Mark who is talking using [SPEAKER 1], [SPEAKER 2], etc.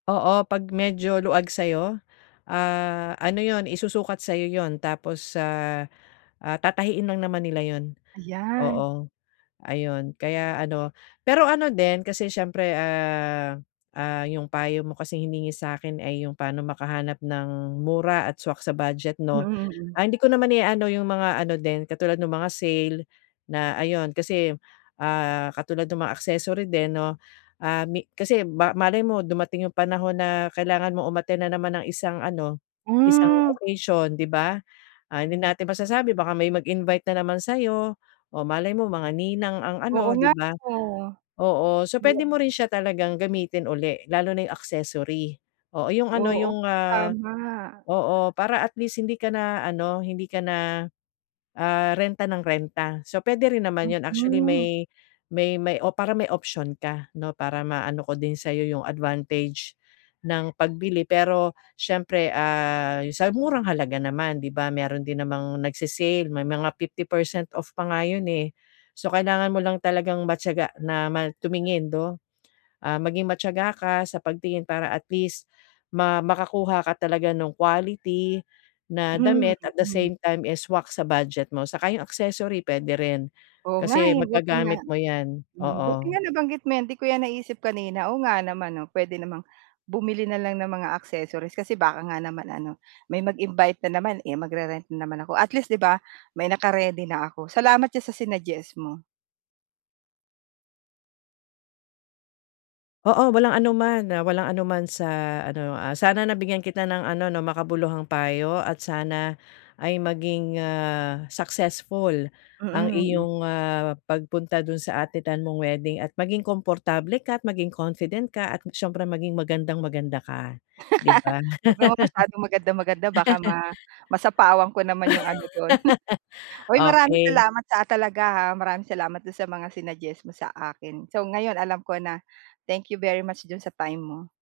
[SPEAKER 1] Oo. 'Pag medyo luwag sayo, ah, ano yun, isusukat sa'yo yun, tapos sa, ah, tatahiin lang naman nila yun.
[SPEAKER 2] Ayan.
[SPEAKER 1] Oo. Ayun, kaya ano, pero ano din kasi siyempre, ah, ah, yung payo mo kasing hiningi sa'kin ay yung pano makahanap ng mura at swak sa budget
[SPEAKER 2] Mm,
[SPEAKER 1] 'no?
[SPEAKER 2] mm.
[SPEAKER 1] Ah, hindi ko naman i-aano yung mga ano din, katulad nung mga sale, na ayun kasi, ah, katulad nung mga accessory din 'no, ah, may kasi ba malay mo dumating yung panahon na kailangan mo umattend na naman ng isang ano, isang
[SPEAKER 2] Mm.
[SPEAKER 1] occasion, 'di ba? Ah, hindi natin masasabi baka may mag invite na naman sa'yo, o malay mo mga ninang ang
[SPEAKER 2] Oo
[SPEAKER 1] ano, 'di
[SPEAKER 2] nga
[SPEAKER 1] ba?
[SPEAKER 2] 'no.
[SPEAKER 1] Oo. So, pwede mo rin siya talagang gamitin ulit, lalo na yung accessory. Oo, yung ano,
[SPEAKER 2] Oo.
[SPEAKER 1] yung, ah,
[SPEAKER 2] Tama.
[SPEAKER 1] oo, para at least hindi ka na ano, hindi ka na, ah, renta nang renta. So, pwede rin naman yun actually
[SPEAKER 2] Mm.
[SPEAKER 1] may may may o para may option ka 'no? Para maano ko din sayo yung advantage ng pagbili. Pero siyempre, ah, sa murang halaga naman, 'di ba? Meron din namang nagse-sale may mga 50% off pa nga yun, eh. So, kailangan mo lang talagang matiyaga na ma tumingin 'no? Ah, maging matiyaga ka sa pagtingin para at least ma makakuha ka talaga nung quality na damit, at the
[SPEAKER 2] Mm.
[SPEAKER 1] same time is swak sa budget mo, saka yung accessory pwede rin,
[SPEAKER 2] Oo nga,
[SPEAKER 1] kasi
[SPEAKER 2] eh, buti nga.
[SPEAKER 1] maggagamit mo yan,
[SPEAKER 2] Mm, buti
[SPEAKER 1] oo.
[SPEAKER 2] nga nabanggit mo 'yan, 'di ko yan naisip kanina, oo nga naman 'no, puwede namang bumili na lang ng mga accessories, kasi baka nga naman ano, may mag-invite na naman, eh, mag-re-rent na naman ako. At least, 'di ba? May naka-ready na ako. Salamat diyan sa sinuggest mo.
[SPEAKER 1] Oo. Walang anuman, ah, walang anunaman sa ano, ah, sana nabigyan kita ng ano 'no, makabuluhang payo at sana ay maging, ah, successful ang
[SPEAKER 2] Mm, mm.
[SPEAKER 1] iyong, ah, pagpunta dun sa attendan mong wedding at maging komportable ka, at maging confident ka, at s'yempre maging magandang-maganda ka, 'di ba?
[SPEAKER 2] Huwag naman masyadong magandang-maganda baka ma masapawan ko naman yung ano dun. Hoy, maraming
[SPEAKER 1] Okay.
[SPEAKER 2] salamat, ah, talaga, ha. Maraming salamat dun sa mga sinuggest mo sa akin. So, ngayon alam ko na. Thank you very much diyan sa time mo.